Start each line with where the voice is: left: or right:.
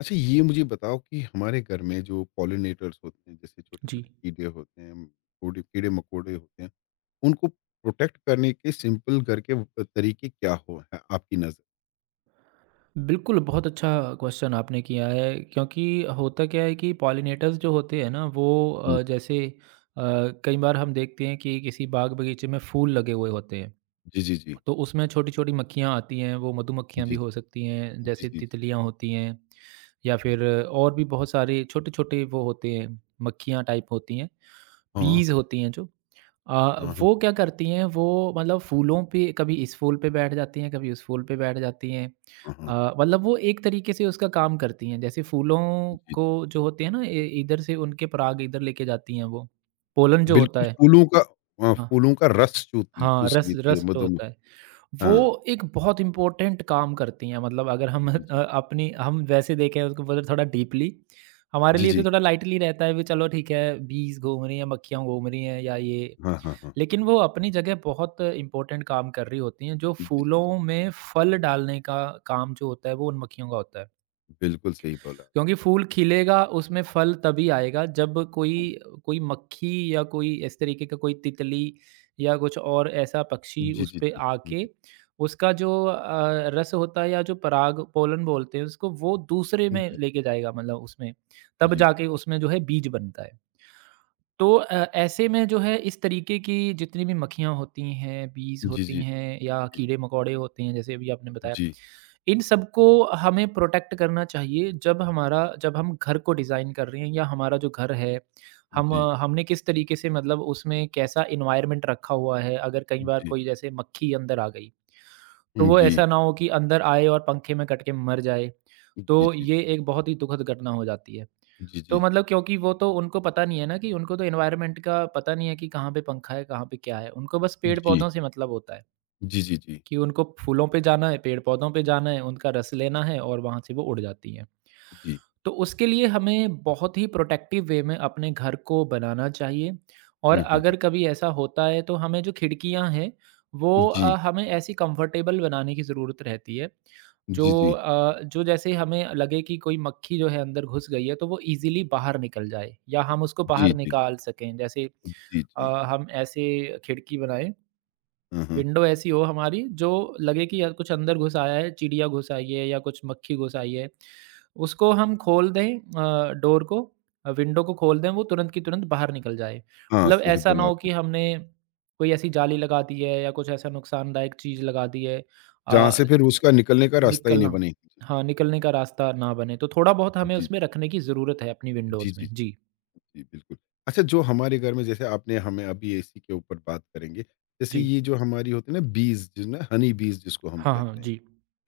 left: अच्छा, ये मुझे बताओ कि हमारे घर में जो पॉलिनेटर्स होते हैं, जैसे छोटे
right: जी।
left: छोटे कीड़े होते हैं, कीड़े कीड़े मकोड़े होते हैं, उनको प्रोटेक्ट करने के सिंपल घर के तरीके क्या हो है आपकी नज़र।
right: बिल्कुल, बहुत अच्छा क्वेश्चन आपने किया है क्योंकि होता क्या है कि पॉलिनेटर्स जो होते हैं ना वो
left: हम्म।
right: जैसे अ, कई बार हम देखते हैं कि किसी बाग बगीचे में फूल लगे हुए होते हैं,
left: जी, जी, जी,
right: तो उसमें छोटी-छोटी मक्खियाँ आती हैं, वो
left: जी,
right: मधुमक्खियाँ
left: जी,
right: भी हो सकती हैं,
left: जी,
right: जैसे
left: जी, जी,
right: तितलियाँ होती हैं या
left: हाँ,
right: फिर और भी बहुत सारे छोटे-छोटे वो होते हैं, मक्खियाँ टाइप होती हैं।
left: हाँ,
right: बीज़ होती हैं जो
left: हाँ, हाँ,
right: वो क्या करती हैं वो मतलब फूलों पे कभी इस फूल पे बैठ जाती हैं, कभी उस फूल पे बैठ जाती हैं।
left: हाँ, हाँ,
right: मतलब वो एक तरीके से उसका काम करती हैं। जैसे फूलों
left: जी,
right: को
left: जी।
right: जो होते हैं ना ए इधर से उनके पराग इधर लेके जाती हैं वो। पोलन जो होता
left: बिल्कुल
right: है।
left: फूलों का, हाँ,
right: हाँ।
left: फूलों का रस चूस
right: हाँ,
left: चूस
right: रस
left: लेती है
right: रस जो
left: मधुम
right: होता है,
left: हाँ।
right: वो एक बहुत इम्पोर्टेंट काम करती हैं मतलब अगर हम
left: जी, जी,
right: अपनी हम वैसे देखें उसको मतलब थोड़ा डीपली, हमारे
left: जी,
right: लिए
left: जी,
right: तो थोड़ा लाइटली रहता है भी चलो ठीक है, बीस घूम रही हैं, मक्खियाँ घूम रही हैं या ये
left: हाँ, हाँ, हाँ,
right: लेकिन वो अपनी जगह बहुत इम्पोर्टेंट काम कर रही होती हैं, जो
left: जी, जी, जी।
right: फूलों में फल डालने का काम जो होता है, वो उन मक्खियों का होता है।
left: बिल्कुल सही बोला।
right: क्योंकि फूल खिलेगा, उसमें फल तभी आएगा जब कोई कोई मक्खी या कोई इस तरीके का कोई तितली या कुछ और ऐसा पक्षी
left: जी,
right: उस
left: जी,
right: पे
left: जी, जी,
right: आके उसका जो रस होता है या जो पराग पोलन बोलते हैं उसको, वो दूसरे
left: जी,
right: में
left: जी,
right: लेके जाएगा मतलब उसमें, तब
left: जी,
right: जाके उसमें जो है बीज बनता है। तो ऐसे में जो है इस तरीके की जितनी भी मक्खियाँ होती हैं, बीज़
left: जी,
right: होती
left: जी, जी,
right: हैं या कीड़े-मकोड़े होते हैं जैसे अभी आपने बताया,
left: जी,
right: इन सबको हमें प्रोटेक्ट करना चाहिए जब हमारा जब हम घर को डिज़ाइन कर रहे हैं या हमारा जो घर है, हम
left: जी,
right: हमने किस तरीके से मतलब उसमें कैसा एनवायरनमेंट रखा हुआ है। अगर कई बार
left: जी,
right: कोई जैसे मक्खी अंदर आ गई, तो वो
left: जी,
right: ऐसा ना हो कि अंदर आए और पंखे में कट के मर जाए।
left: जी, जी,
right: तो
left: जी,
right: ये एक बहुत ही दुखद घटना हो जाती है।
left: जी, जी,
right: तो मतलब क्योंकि वो तो उनको पता नहीं है ना कि उनको तो एनवायरनमेंट का पता नहीं है कि कहाँ पे पंखा है, कहाँ पे क्या है। उनको बस पेड़-पौधों से मतलब होता है
left: जी, जी, जी,
right: कि उनको फूलों पे जाना है, पेड़-पौधों पे जाना है, उनका रस लेना है और वहाँ से वो उड़ जाती हैं।
left: जी,
right: तो उसके लिए हमें बहुत ही प्रोटेक्टिव वे में अपने घर को बनाना चाहिए और
left: हुँ, हुँ, हुँ,
right: अगर कभी ऐसा होता है तो हमें जो खिड़कियां हैं वो
left: जी,
right: हमें ऐसी कंफर्टेबल बनाने की ज़रूरत रहती है जो
left: जी, जी,
right: जो जैसे हमें लगे कि कोई मक्खी जो है अंदर घुस गई है तो वो इजीली बाहर निकल जाए या हम उसको
left: जी,
right: बाहर
left: जी,
right: निकाल सकें जैसे
left: जी,
right: अ,
left: जी,
right: हम ऐसे खिड़की बनाएं
left: हाँ, हाँ,
right: विंडो ऐसी हो हमारी जो लगे कि यार कुछ अंदर घुस आया है, चिड़िया घुस आई है या कुछ मक्खी घुस आई है। उसको हम खोल दें डोर को विंडो को खोल दें, वो तुरंत की तुरंत बाहर निकल जाए।
left: हाँ,
right: मतलब
left: सही
right: ऐसा ना
left: बोला
right: हो
left: आपने।
right: कि हमने कोई ऐसी जाली लगा दी है या कुछ ऐसा नुकसानदायक चीज़ लगा दी है
left: जहाँ से
right: अ,
left: फिर उसका निकलने का रास्ता ही नहीं
right: निकलना
left: बने।
right: हाँ, निकलने का रास्ता ना बने। तो थोड़ा बहुत हमें
left: जी,
right: उसमें रखने की ज़रूरत है अपनी
left: जी,
right: विंडोज़
left: जी, जी,
right: में। जी,
left: जी बिल्कुल। अच्छा, जो हमारे घर में जैसे आपने हमें अभी इसी के ऊपर बात करेंगे, जैसे
right: जी।
left: ये जो हमारी होती है ना बीज़ जो ना हनी बीज़ जिसको हम
right: हाँ, हाँ,
left: कहते हैं।
right: जी।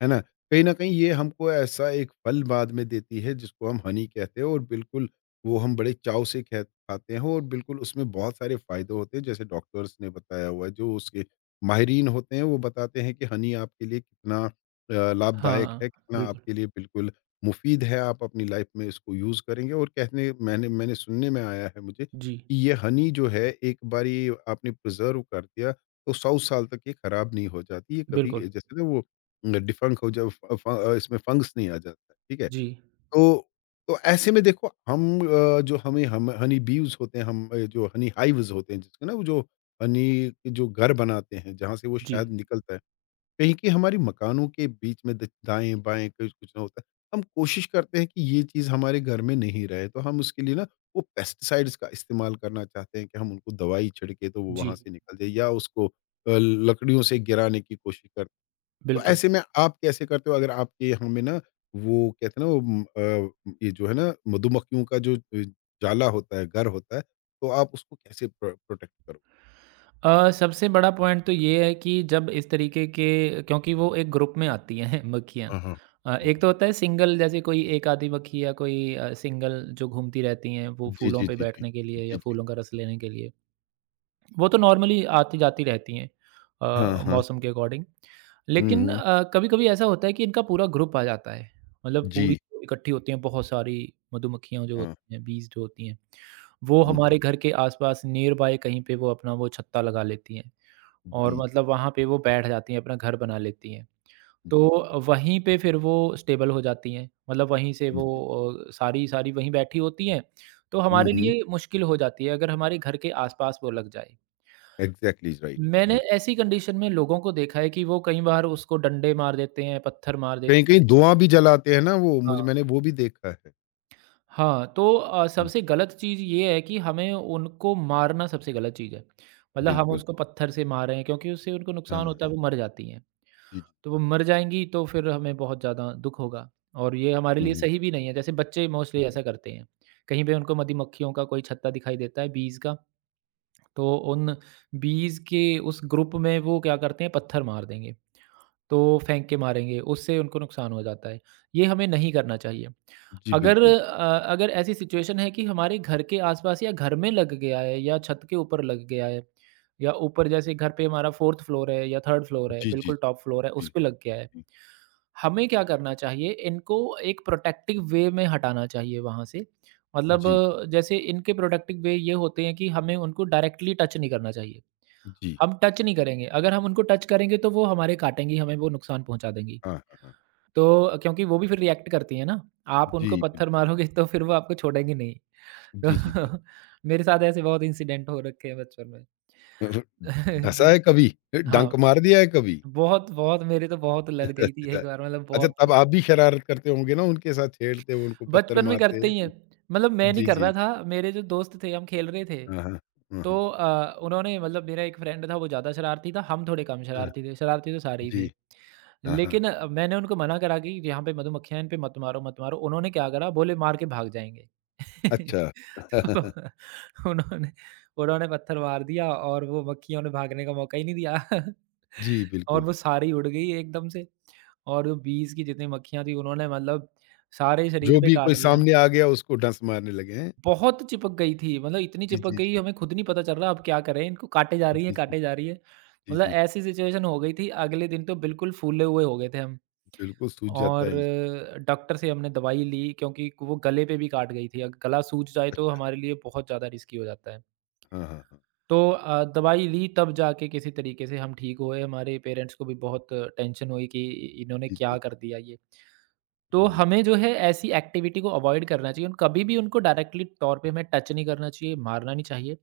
left: है ना? कहीं न कहीं ये हमको ऐसा एक फल बाद में देती है जिसको हम हनी कहते हैं, और बिल्कुल वो हम बड़े चाव से खे खाते हैं, और बिल्कुल उसमें बहुत सारे फ़ायदे होते हैं जैसे डॉक्टर्स ने बताया हुआ है, जो उसके माहिरीन होते हैं वो बताते हैं कि हनी आपके लिए कितना
right: हाँ,
left: लाभदायक
right: हाँ,
left: है, कितना
right: बिल्कुल।
left: आपके लिए बिल्कुल मुफ़ीद है। आप अपनी लाइफ़ में इसको यूज़ करेंगे, और कहने मैंने मैंने सुनने में आया है मुझे
right: जी,
left: कि ये हनी जो है एक बारी आपने प्रिज़र्व कर दिया तो 100 साल तक ये खराब नहीं हो जाती, ये कभी
right: बिल्कुल।
left: जैसे ना वो डिफंक हो जब फ फ अ, इसमें फंगस नहीं आ जाता है, ठीक है?
right: जी,
left: तो तो ऐसे में देखो हम जो हमें हम हनी बीव्स होते हैं, हम जो हनी हाइव्स होते हैं जिसको ना वो जो हनी के जो घर बनाते हैं, जहाँ से वो
right: जी,
left: शहद निकलता है। कहीं कि हमारी मकानों के बीच में द दाएँ-बाएँ कुछ कुछ ना होता है। हम कोशिश करते हैं कि ये चीज़ हमारे घर में नहीं रहे, तो हम उसके लिए ना वो पेस्टिसाइड्स का इस्तेमाल करना चाहते हैं कि हम उनको दवाई छिड़के तो वो वहाँ
right: जी।
left: से निकल जाए, या उसको लकड़ियों से गिराने की कोशिश करते। तो
right: बिल्कुल।
left: ऐसे में आप कैसे करते हो अगर आपके यहाँ में ना वो कहते हैं ना वो ये जो है ना मधुमक्खियों का जो जाला होता है घर होता है, तो आप उसको कैसे प्रोटेक्ट करो।
right: सबसे बड़ा पॉइंट तो ये है कि जब इस तरीके के क्योंकि वो एक ग्रुप में आती हैं मक्खियाँ।
left: हाँ, हाँ, हाँ,
right: एक
left: हाँ।
right: तो होता है सिंगल जैसे कोई एक आधी मक्खी या कोई सिंगल जो घूमती रहती हैं वो
left: जी,
right: फूलों
left: जी,
right: पे
left: जी, जी,
right: बैठने के लिए
left: जी,
right: या
left: जी,
right: फूलों का रस लेने के लिए। वो तो नॉर्मली आती-जाती रहती हैं
left: हाँ, हाँ,
right: मौसम के अकॉर्डिंग।
left: हम्म,
right: लेकिन कभी-कभी ऐसा होता है कि इनका पूरा ग्रुप आ जाता है, मतलब पूरी
left: जी,
right: इकट्ठी होती हैं बहुत सारी मधुमक्खियाँ जो
left: हाँ,
right: होती हैं, बीज़ जो होती हैं। वो
left: हम्म,
right: हमारे घर के आस-पास नियर बाय कहीं पे वो अपना वो छत्ता लगा लेती हैं और
left: जी,
right: मतलब वहाँ पे वो बैठ जाती हैं, अपना घर बना लेती हैं।
left: जी, जी,
right: तो वहीं पे फिर वो स्टेबल हो जाती हैं, मतलब वहीं से वो
left: हम्म,
right: सारी सारी वहीं बैठी होती हैं, तो
left: हम्म,
right: हमारे लिए मुश्किल हो जाती है अगर हमारे घर के आस-पास वो लग जाए।
left: Exactly right.
right: मैंने
left: हम्म।
right: ऐसी कंडीशन में लोगों को देखा है कि वो कई बार उसको डंडे मार देते हैं, पत्थर मार देते
left: कहीं कहीं
right: हैं।
left: धुआं भी जलाते हैं ना वो,
right: हाँ,
left: मुझे मैंने वो भी देखा है।
right: हाँ, तो
left: हाँ,
right: सबसे गलत चीज़ ये है कि हमें उनको मारना सबसे गलत चीज़ है। मतलब हम
left: बिल्कुल,
right: उसको पत्थर से मार रहे हैं क्योंकि उससे उनको
left: हाँ,
right: नुकसान होता है,
left: हाँ,
right: वो मर जाती हैं।
left: जी, जी,
right: तो वो मर जाएँगी तो फिर हमें बहुत ज़्यादा दुःख होगा और ये हमारे लिए
left: हम्म,
right: सही भी नहीं है। जैसे बच्चे मोस्टली ऐसा करते हैं, कहीं पे उनको मधुमक्खियों का कोई छत्ता दिखाई देता है बीज का, तो उन बीज के उस ग्रुप में वो क्या करते हैं पत्थर मार देंगे। तो फेंक के मारेंगे, उससे उनको नुकसान हो जाता है। ये हमें नहीं करना चाहिए।
left: जी
right: अगर
left: बिल्कुल,
right: अ, अगर ऐसी सिचुएशन है कि हमारे घर के आस-पास या घर में लग गया है या छत के ऊपर लग गया है या ऊपर जैसे घर पे हमारा 4th फ्लोर है या 3rd फ्लोर है,
left: जी, जी,
right: बिल्कुल टॉप फ्लोर है,
left: जी,
right: उस पे लग गया है।
left: जी,
right: हमें क्या करना चाहिए? इनको एक प्रोटेक्टिव वे में हटाना चाहिए वहाँ से। मतलब
left: जी,
right: जैसे इनके प्रोटेक्टिव वे ये होते हैं कि हमें उनको डायरेक्टली टच नहीं करना चाहिए।
left: जी।
right: हम टच नहीं करेंगे। अगर हम उनको टच करेंगे तो वो हमारे काटेंगी, हमें वो नुकसान पहुँचा देंगी।
left: हाँ, हाँ, हाँ।
right: तो क्योंकि वो भी फिर रिएक्ट करती हैं ना, आप
left: जी,
right: उनको पत्थर
left: बिल्कुल।
right: मारोगे तो फिर वो आपको छोड़ेंगी नहीं।
left: जी, जी, जी।
right: तो मेरे साथ ऐसे बहुत इंसिडेंट हो रखे हैं बचपन में।
left: डसा
right: जी,
left: है कभी?
right: हाँ,
left: डंक मार दिया है कभी?
right: बहुत, बहुत मेरे तो बहुत लड़ गई थी एक बार मतलब
left: अच्छा,
right: बहुत
left: तब आप भी शरारत करते होंगे ना उनके साथ, छेड़ते, उनको पत्थर
right: बचपन में करते
left: मारते?
right: ही हैं। मतलब मैं नहीं
left: जी,
right: कर
left: जी।
right: रहा था, मेरे जो दोस्त थे हम खेल रहे थे।
left: हाँ, हाँ। हाँ,
right: तो
left: हाँ।
right: उन्होंने मतलब मेरा एक फ्रेंड था वो ज़्यादा शरारती था, हम थोड़े कम
left: हाँ, हाँ।
right: शरारती थे, शरारती तो सारे ही
left: जी।
right: थे।
left: हाँ, हाँ।
right: लेकिन मैंने उनको मना करा कि यहाँ पे मधुमक्खियाँ इन पे मत मारो। उन्होंने क्या करा बोले मार के भाग जाएँगे।
left: अच्छा।
right: तो उन्होंने उन्होंने पत्थर मार दिया और वो मक्खियों ने भागने का मौका ही नहीं दिया।
left: जी,
right: और
left: बिल्कुल।
right: वो सारी उड़ गई एकदम से और 20 की जितनी मक्खियाँ थी उन्होंने मतलब सारे
left: जो
right: शरीर पे
left: भी कोई
right: काट लिया।
left: सामने आ गया उसको डंस मारने लगे हैं?
right: बहुत चिपक गई थी, मतलब इतनी
left: जी,
right: चिपक
left: जी,
right: गई
left: जी।
right: हमें खुद नहीं पता चल रहा अब क्या करें इनको काटे जा रही है,
left: जी, जी।
right: काटे जा रही है।
left: जी,
right: मतलब
left: जी।
right: ऐसी सिचुएशन हो गई थी, अगले दिन तो बिल्कुल फूले हुए हो गए थे हम।
left: बिल्कुल सूझ जाता
right: और
left: है इंसान।
right: डॉक्टर से हमने दवाई ली क्योंकि वो गले पे भी काट गई थी, गला सूज जाए तो
left: अच्छा।
right: हमारे लिए बहुत ज़्यादा रिस्की हो जाता है।
left: हाँ, हाँ, हाँ।
right: तो दवाई ली तब जाके किसी तरीके से हम ठीक हुए, हमारे पेरेंट्स को भी बहुत टेंशन हुई कि इ इन्होंने
left: जी, जी।
right: क्या कर दिया ये। तो
left: हुँ,
right: हमें जो है ऐसी एक्टिविटी को अवॉइड करना चाहिए और कभी भी उनको डायरेक्टली तौर पे हमें टच नहीं करना चाहिए, मारना नहीं चाहिए।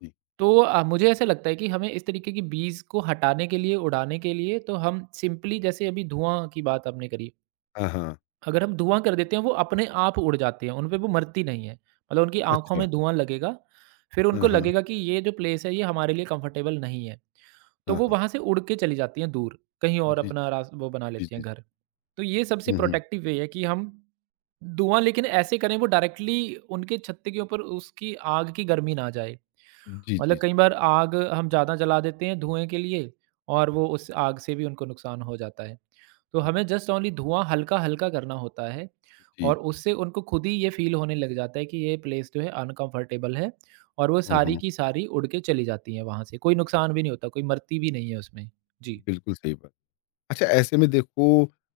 left: जी।
right: तो मुझे ऐसा लगता है कि हमें इस तरीके की बीज़ को हटाने के लिए, उड़ाने के लिए तो हम सिंपली जैसे अभी धुआँ की बात आपने करी,
left: हाँ, हाँ।
right: अगर हम धुआँ कर देते हैं वो अपने आप उड़ जाते हैं, उन पे वो मरती नहीं है। मतलब उनकी आँखों
left: अच्छा।
right: में धुआँ लगेगा, फिर उनको
left: हाँ, हाँ।
right: लगेगा कि ये जो प्लेस है ये हमारे लिए कंफर्टेबल नहीं है। तो
left: हाँ,
right: वो
left: हाँ।
right: वहाँ से उड़ के चली जाती हैं दूर, कहीं और
left: जी।
right: अपना रास वो बना
left: जी,
right: लेती
left: जी,
right: हैं
left: जी।
right: घर। तो ये सबसे
left: हुँ, हुँ।
right: प्रोटेक्टिव वे है कि हम धुआँ लेकिन ऐसे करें वो डायरेक्टली उनके छत्ते के ऊपर उसकी आग की गर्मी ना जाए।
left: जी,
right: मतलब
left: जी,
right: कई बार आग हम ज़्यादा जला देते हैं धुएँ के लिए और वो उस आग से भी उनको नुकसान हो जाता है। तो
left: जी।
right: हमें जस्ट ओनली धुआँ हल्का-हल्का करना होता है
left: जी।
right: और उससे उनको खुद ही ये फ़ील होने लग जाता है कि ये प्लेस जो है अनकम्फ़र्टेबल है और वो
left: हुँ,
right: सारी
left: हुँ।
right: की सारी उड़ के चली जाती हैं वहाँ से। कोई नुकसान भी नहीं होता, कोई मरती भी नहीं है उसमें। जी।
left: बिल्कुल सही बात। अच्छा ऐसे में देखो,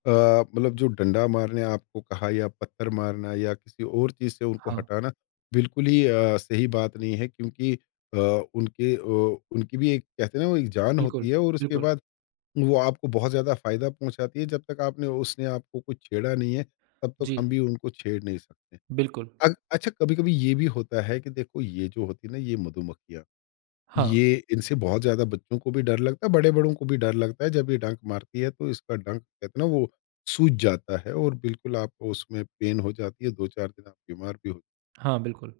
left: अ, मतलब जो डंडा मारने आपको कहा या पत्थर मारना या किसी और चीज़ से उनको
right: हाँ,
left: हटाना बिल्कुल ही सही बात नहीं है, क्योंकि अ, उनकी भी एक कहते हैं ना वो एक जान
right: बिल्कुल,
left: होती है, और उसके
right: बिल्कुल।
left: बाद वो आपको बहुत ज़्यादा फ़ायदा पहुँचाती है। जब तक आपने उसने आपको कुछ छेड़ा नहीं है, तब तक
right: जी,
left: हम भी उनको छेड़ नहीं सकते।
right: बिल्कुल।
left: अग अच्छा कभी-कभी ये भी होता है कि देखो ये जो होती है ना ये मधुमक्खियाँ,
right: हाँ,
left: ये इनसे बहुत ज़्यादा बच्चों को भी डर लगता है, बड़े-बड़ों को भी डर लगता है। जब ये डंक मारती है तो इसका डंक कहते हैं ना वो सूज जाता है, और बिल्कुल आपको उसमें पेन हो जाती है, 2-4 दिन आप बीमार भी हो।
right: हाँ, बिल्कुल।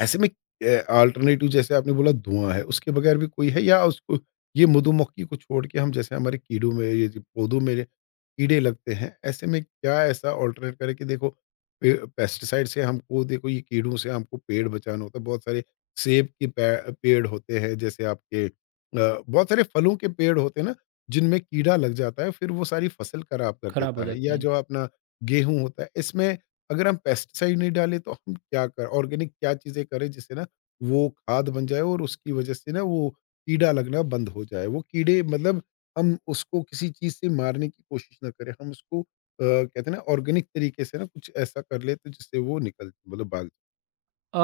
left: ऐसे में अल्टरनेटिव जैसे आपने बोला धुआं है, उसके बगैर भी कोई है? या उसको, ये मधुमक्खी को छोड़ के हम जैसे हमारे कीड़ों में, ये जो पौधों में कीड़े लगते हैं, ऐसे में क्या ऐसा अल्टरनेट करें कि देखो पे पेस्टिसाइड से हमको, देखो ये कीड़ों से हमको पेड़ बचाना होता है, बहुत सारे सेब के पे पेड़ होते हैं जैसे आपके बहुत सारे फलों के पेड़ होते हैं ना, जिनमें कीड़ा लग जाता है, फिर वो सारी फसल खराब कर
right: खराब हो
left: देता है,
right: जाते
left: या
right: हैं।
left: जो अपना गेहूँ होता है, इसमें अगर हम पेस्टिसाइड नहीं डालें तो हम क्या कर ऑर्गेनिक क्या चीज़ें करें जिससे ना वो खाद बन जाए और उसकी वजह से ना वो कीड़ा लगना बंद हो जाए। वो कीड़े, मतलब हम उसको किसी चीज़ से मारने की कोशिश ना करें। हम उसको कहते हैं ना ऑर्गेनिक तरीके से ना कुछ ऐसा कर ले तो जिससे वो निकल मतलब भाग जाए।
right: अ,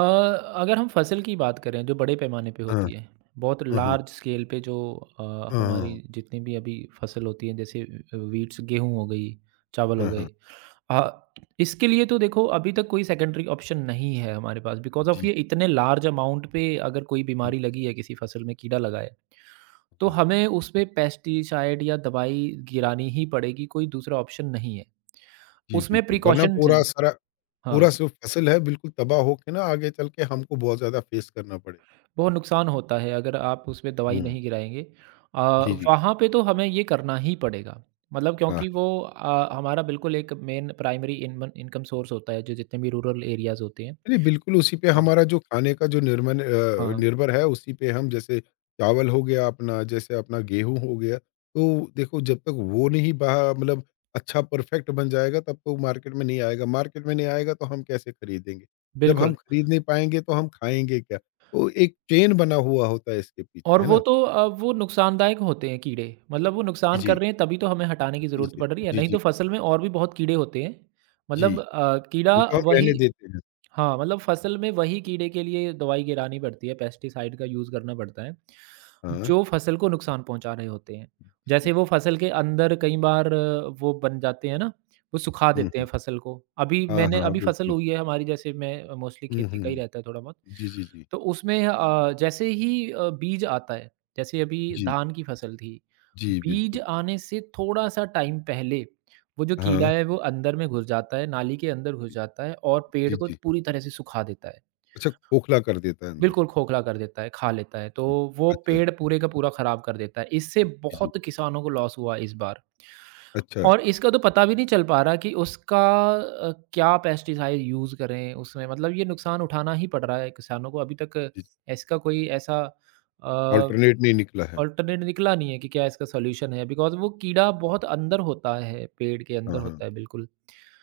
right: अगर हम फसल की बात करें जो बड़े पैमाने पे
left: हाँ,
right: होती है, बहुत
left: हाँ, हाँ,
right: लार्ज स्केल पे जो हमारी
left: हाँ,
right: जितनी भी अभी फसल होती है जैसे वीट्स गेहूँ हो गई, चावल हो
left: हाँ,
right: गए।
left: हाँ।
right: अ, इसके लिए तो देखो अभी तक कोई सेकेंडरी ऑप्शन नहीं है हमारे पास बिकॉज़ ऑफ़
left: जी,
right: ये इतने लार्ज अमाउंट पे अगर कोई
left: जी,
right: बीमारी लगी है किसी फ़सल में कीड़ा लगा है, तो
left: हाँ।
right: हमें उसपे पेस्टिसाइड या दवाई गिरानी ही पड़ेगी, कोई दूसरा ऑप्शन नहीं है।
left: जी,
right: उसमें
left: बिल्कुल, वरना
right: प्रिकॉशन्स
left: पूरा
right: हैं
left: सारा, पूरा
right: हाँ,
left: जो फ़सल है बिल्कुल तबाह होके ना आगे चल के हमको बहुत ज़्यादा फ़ेस करना पड़े।
right: बहुत नुकसान होता है अगर आप उसमें दवाई
left: हुँ।
right: नहीं गिराएँगे। अ,
left: जी, जी।
right: वहाँ पे तो हमें ये करना ही पड़ेगा। मतलब क्योंकि
left: हाँ।
right: वो हमारा बिल्कुल एक मेन प्राइमरी इनमन इनकम सोर्स होता है, जो जितने भी रूरल एरियाज़ होते हैं।
left: नहीं, बिल्कुल उसी पे
right: हाँ,
left: हमारा जो खाने का जो
right: हाँ,
left: निर्भर है उसी पे, हम जैसे चावल हो गया अपना, जैसे अपना गेहूँ हो गया, तो देखो जब तक वो नहीं बहा मतलब अच्छा परफेक्ट बन जाएगा तब तो मार्केट में नहीं आएगा। मार्केट में नहीं आएगा तो हम कैसे खरीदेंगे? जब हम
right: बिल्कुल।
left: खरीद नहीं पाएँगे तो हम खाएँगे क्या? तो एक चेन बना हुआ होता है इसके पीछे,
right: और
left: है
right: वो
left: ना?
right: तो वो नुकसानदायक होते हैं कीड़े, मतलब वो
left: जी,
right: नुकसान कर
left: जी।
right: रहे हैं तभी तो हमें हटाने की
left: जी,
right: ज़रूरत
left: जी।
right: पड़ रही है,
left: जी,
right: नहीं
left: जी।
right: तो फसल में और भी बहुत कीड़े होते हैं।
left: जी,
right: मतलब कीड़ा
left: जिनको हम
right: वही
left: रहने देते हैं।
right: हाँ, मतलब फसल में वही कीड़े के लिए दवाई गिरानी पड़ती है, पेस्टिसाइड का यूज़ करना पड़ता है,
left: हाँ।
right: जो फसल को नुकसान पहुँचा रहे होते हैं।
left: जी,
right: जैसे वो
left: जी।
right: फसल के अंदर कई बार वो बन जाते हैं ना, वो सुखा
left: हुँ,
right: देते हैं
left: हुँ।
right: फसल को। अभी
left: हाँ, हाँ,
right: मैंने
left: हाँ,
right: अभी फसल
left: बिल्कुल।
right: हुई है हमारी जैसे मैं मोस्टली
left: हुँ,
right: खेती
left: हुँ,
right: का ही
left: हुँ।
right: रहता है थोड़ा बहुत।
left: जी, जी, जी।
right: तो उसमें जैसे ही बीज आता है, जैसे अभी
left: जी।
right: धान की फसल थी,
left: जी,
right: बीज
left: बिल्कुल।
right: आने से थोड़ा-सा टाइम पहले वो जो कीड़ा
left: हाँ,
right: है वो अंदर में घुस जाता है, नाली के अंदर घुस जाता है और पेड़
left: जी,
right: को
left: जी।
right: पूरी तरह से सुखा देता है।
left: अच्छा खोखला कर देता है अंदर
right: बिल्कुल
left: से।
right: खोखला कर देता है, खा लेता है, तो
left: हुँ,
right: वो
left: अच्छा,
right: पेड़ पूरे का पूरा ख़राब कर देता है। इससे
left: जी, जी।
right: बहुत किसानों को लॉस हुआ इस बार।
left: अच्छा,
right: और इसका तो पता भी नहीं चल पा रहा कि उसका क्या पेस्टिसाइड यूज़ करें उसमें मतलब ये नुकसान उठाना ही पड़ रहा है किसानों को। अभी तक
left: जी, जी।
right: इसका कोई ऐसा अ,
left: अल्टरनेट नहीं निकला है।
right: अल्टरनेट निकला नहीं है कि क्या इसका सॉल्यूशन है बिकॉज़ वो कीड़ा बहुत अंदर होता है, पेड़ के अंदर
left: हाँ, हाँ।
right: होता है, बिल्कुल।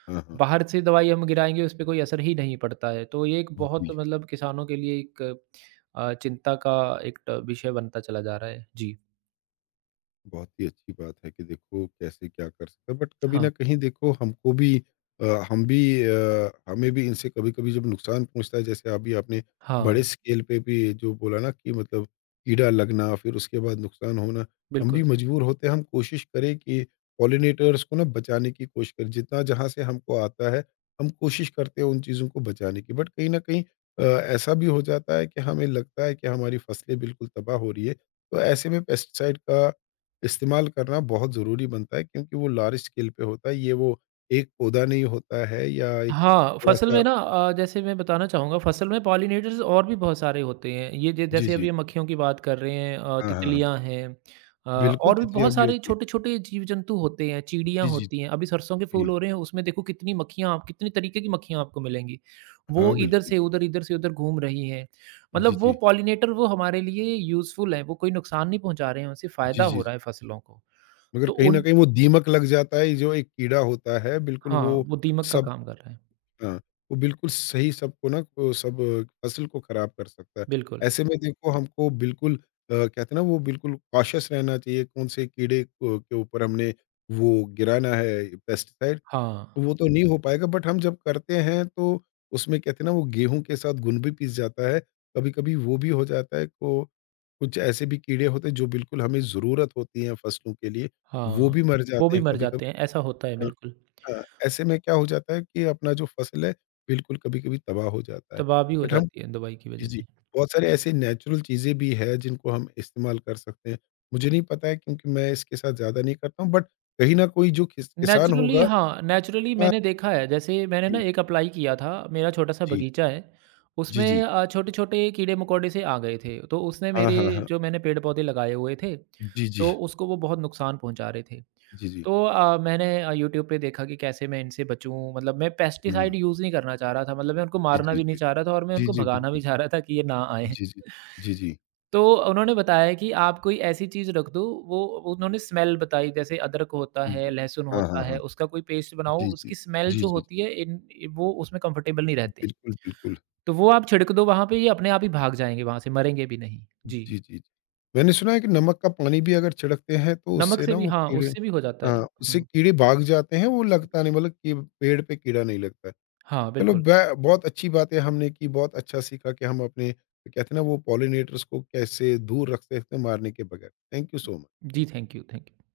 left: हाँ, हाँ।
right: बाहर से दवाई हम गिराएँगे उस पे कोई असर ही नहीं पड़ता है। तो ये एक बहुत
left: जी।
right: मतलब किसानों के लिए एक चिंता का एक ट विषय बनता चला जा रहा है। जी।
left: बहुत ही अच्छी बात है कि देखो कैसे क्या कर सकते हैं, बट कभी
right: हाँ,
left: ना कहीं देखो हमको भी अ, हमें भी इनसे कभी कभी जब नुकसान पहुंचता है, जैसे अभी आपने बड़े
right: हाँ,
left: स्केल पे भी जो बोला ना कि मतलब कीड़ा लगना फिर उसके बाद नुकसान होना, हम भी
right: बिल्कुल।
left: मजबूर होते हैं। हम कोशिश करें कि पॉलिनेटर्स को ना बचाने की कोशिश करें जितना जहाँ से हमको आता है, हम कोशिश करते हैं उन चीज़ों को बचाने की, बट कहीं ना कहीं ऐसा भी हो जाता है कि हमें लगता है कि हमारी फसलें बिल्कुल तबाह हो रही है, तो ऐसे में पेस्टिसाइड का इस्तेमाल करना बहुत ज़रूरी बनता है, क्योंकि वो लार्ज स्केल पे होता है। ये वो एक पौधा नहीं होता है या एक
right: हाँ, फसल
left: थोड़ा-सा।
right: में ना जैसे मैं बताना चाहूँगा फसल में पॉलिनेटर्स और भी बहुत सारे होते हैं। ये ज
left: जी,
right: जैसे
left: जी।
right: अभी हम मक्खियों की बात कर रहे हैं
left: हाँ, हाँ, हाँ।
right: तितलियाँ हैं
left: बिल्कुल,
right: और भी
left: तितलियाँ
right: बहुत
left: भी
right: सारे
left: होती हैं।
right: छोटे-छोटे जीव-जंतु होते हैं, चिड़ियाँ
left: जी, जी, जी।
right: होती हैं। अभी सरसों के फूल
left: जी,
right: हो रहे हैं उसमें देखो कितनी मक्खियाँ आप कितने तरीके की मक्खियाँ आपको मिलेंगी।
left: हाँ,
right: वो
left: बिल्कुल।
right: इधर से उधर घूम रही हैं।
left: जी,
right: मतलब वो
left: जी।
right: पॉलिनेटर वो हमारे लिए यूज़फुल हैं, वो कोई नुकसान नहीं पहुँचा रहे हैं, उनसे
left: जी,
right: फ़ायदा
left: जी,
right: हो
left: जी।
right: रहा है फसलों को।
left: मगर
right: तो
left: कहीं न
right: उन
left: कहीं वो दीमक लग जाता है, जो एक कीड़ा होता है, बिल्कुल
right: हाँ,
left: वो
right: वो दीमक का
left: सब,
right: काम कर रहे हैं।
left: हाँ, वो बिल्कुल सही सबको, ना वो सब फसल को ख़राब कर सकता है।
right: बिल्कुल,
left: ऐसे में देखो हमको बिल्कुल कहते हैं ना वो बिल्कुल कॉशियस रहना चाहिए कौन से कीड़े को के ऊपर हमने वो गिराना है पेस्टिसाइड,
right: हाँ।
left: वो तो नहीं हो पाएगा, बट हम जब करते हैं तो उसमें कहते हैं ना वो गेहूँ के साथ गुण भी पिस जाता है, कभी-कभी वो भी हो जाता है। तो कुछ ऐसे भी कीड़े होते हैं जो बिल्कुल हमें ज़रूरत होती है फसलों के लिए, वो
right: हाँ,
left: भी मर
right: वो
left: जाते
right: भी
left: हैं
right: मर जाते
left: कभी-कभी।
right: हैं, ऐसा होता है बिल्कुल,
left: हाँ, ऐसे में क्या हो जाता है कि अपना जो फ़सल है, बिल्कुल कभी-कभी तबाह हो जाता है।
right: तबाह भी हो
left: बट हम,
right: जाती है दवाई की
left: जी,
right: वजह
left: जी,
right: से।
left: बहुत सारे ऐसे नेचुरल चीज़ें भी है जिनको हम इस्तेमाल कर सकते हैं। मुझे नहीं पता है क्योंकि मैं इसके साथ ज़्यादा नहीं करता हूँ, बट कहीं न कोई जो किसान
right: नेचुरली
left: होगा।
right: हाँ, नेचुरली
left: हाँ,
right: मैंने देखा है, जैसे मैंने ना
left: जी,
right: एक अप्लाई किया था, मेरा छोटा-सा
left: जी,
right: बगीचा है,
left: जी,
right: उसमें
left: जी।
right: छोटे-छोटे कीड़े-मकोड़े से आ गए थे, तो उसने
left: हाँ,
right: मेरे
left: हाँ, हाँ।
right: जो मैंने पेड़-पौधे लगाए हुए थे,
left: जी, जी,
right: तो उसको वो बहुत नुकसान पहुँचा रहे थे।
left: जी, जी।
right: तो मैंने यूट्यूब पे देखा कि कैसे मैं इनसे बचूँ, मतलब मैं पेस्टिसाइड
left: हुँ,
right: यूज़ नहीं करना चाह रहा था, मतलब मैं उनको
left: जी,
right: मारना
left: जी,
right: भी नहीं
left: जी।
right: चाह रहा था और मैं
left: जी,
right: उनको
left: जी,
right: भगाना
left: बिल्कुल।
right: भी चाह रहा था कि ये ना आएँ।
left: जी, जी। जी, जी।
right: तो उन्होंने बताया कि आप कोई ऐसी चीज़ रख दो, वो उन्होंने स्मेल बताई जैसे अदरक होता
left: जी,
right: है,
left: जी।
right: लहसुन
left: हाँ,
right: होता
left: हाँ, हाँ।
right: है, उसका कोई पेस्ट बनाओ,
left: जी, जी।
right: उसकी स्मेल
left: जी,
right: जो
left: जी,
right: होती
left: जी।
right: है इन वो उसमें कंफर्टेबल नहीं रहते हैं।
left: बिल्कुल, बिल्कुल।
right: तो वो आप छिड़क दो वहाँ पे ये अपने आप ही भाग जाएँगे वहाँ से, मरेंगे भी नहीं। जी,
left: जी, जी, जी। मैंने सुना है कि नमक का पानी भी अगर छिड़कते हैं तो
right: नमक
left: उससे
right: से
left: ना
right: भी
left: वो
right: हाँ,
left: कीड़े,
right: उससे भी हो जाता है।
left: हाँ, उससे
right: हुँ,
left: कीड़े भाग जाते हैं, वो लगता नहीं मतलब कि पेड़ पे कीड़ा नहीं लगता है।
right: हाँ,
left: चलो,
right: बिल्कुल।
left: ब बहुत अच्छी बातें हमने की, बहुत अच्छा सीखा कि हम अपने कहते हैं ना वो पॉलिनेटर्स को कैसे दूर रख सकते हैं मारने के बगैर। Thank you so much.
right: जी,
left: thank
right: thank you, thank you.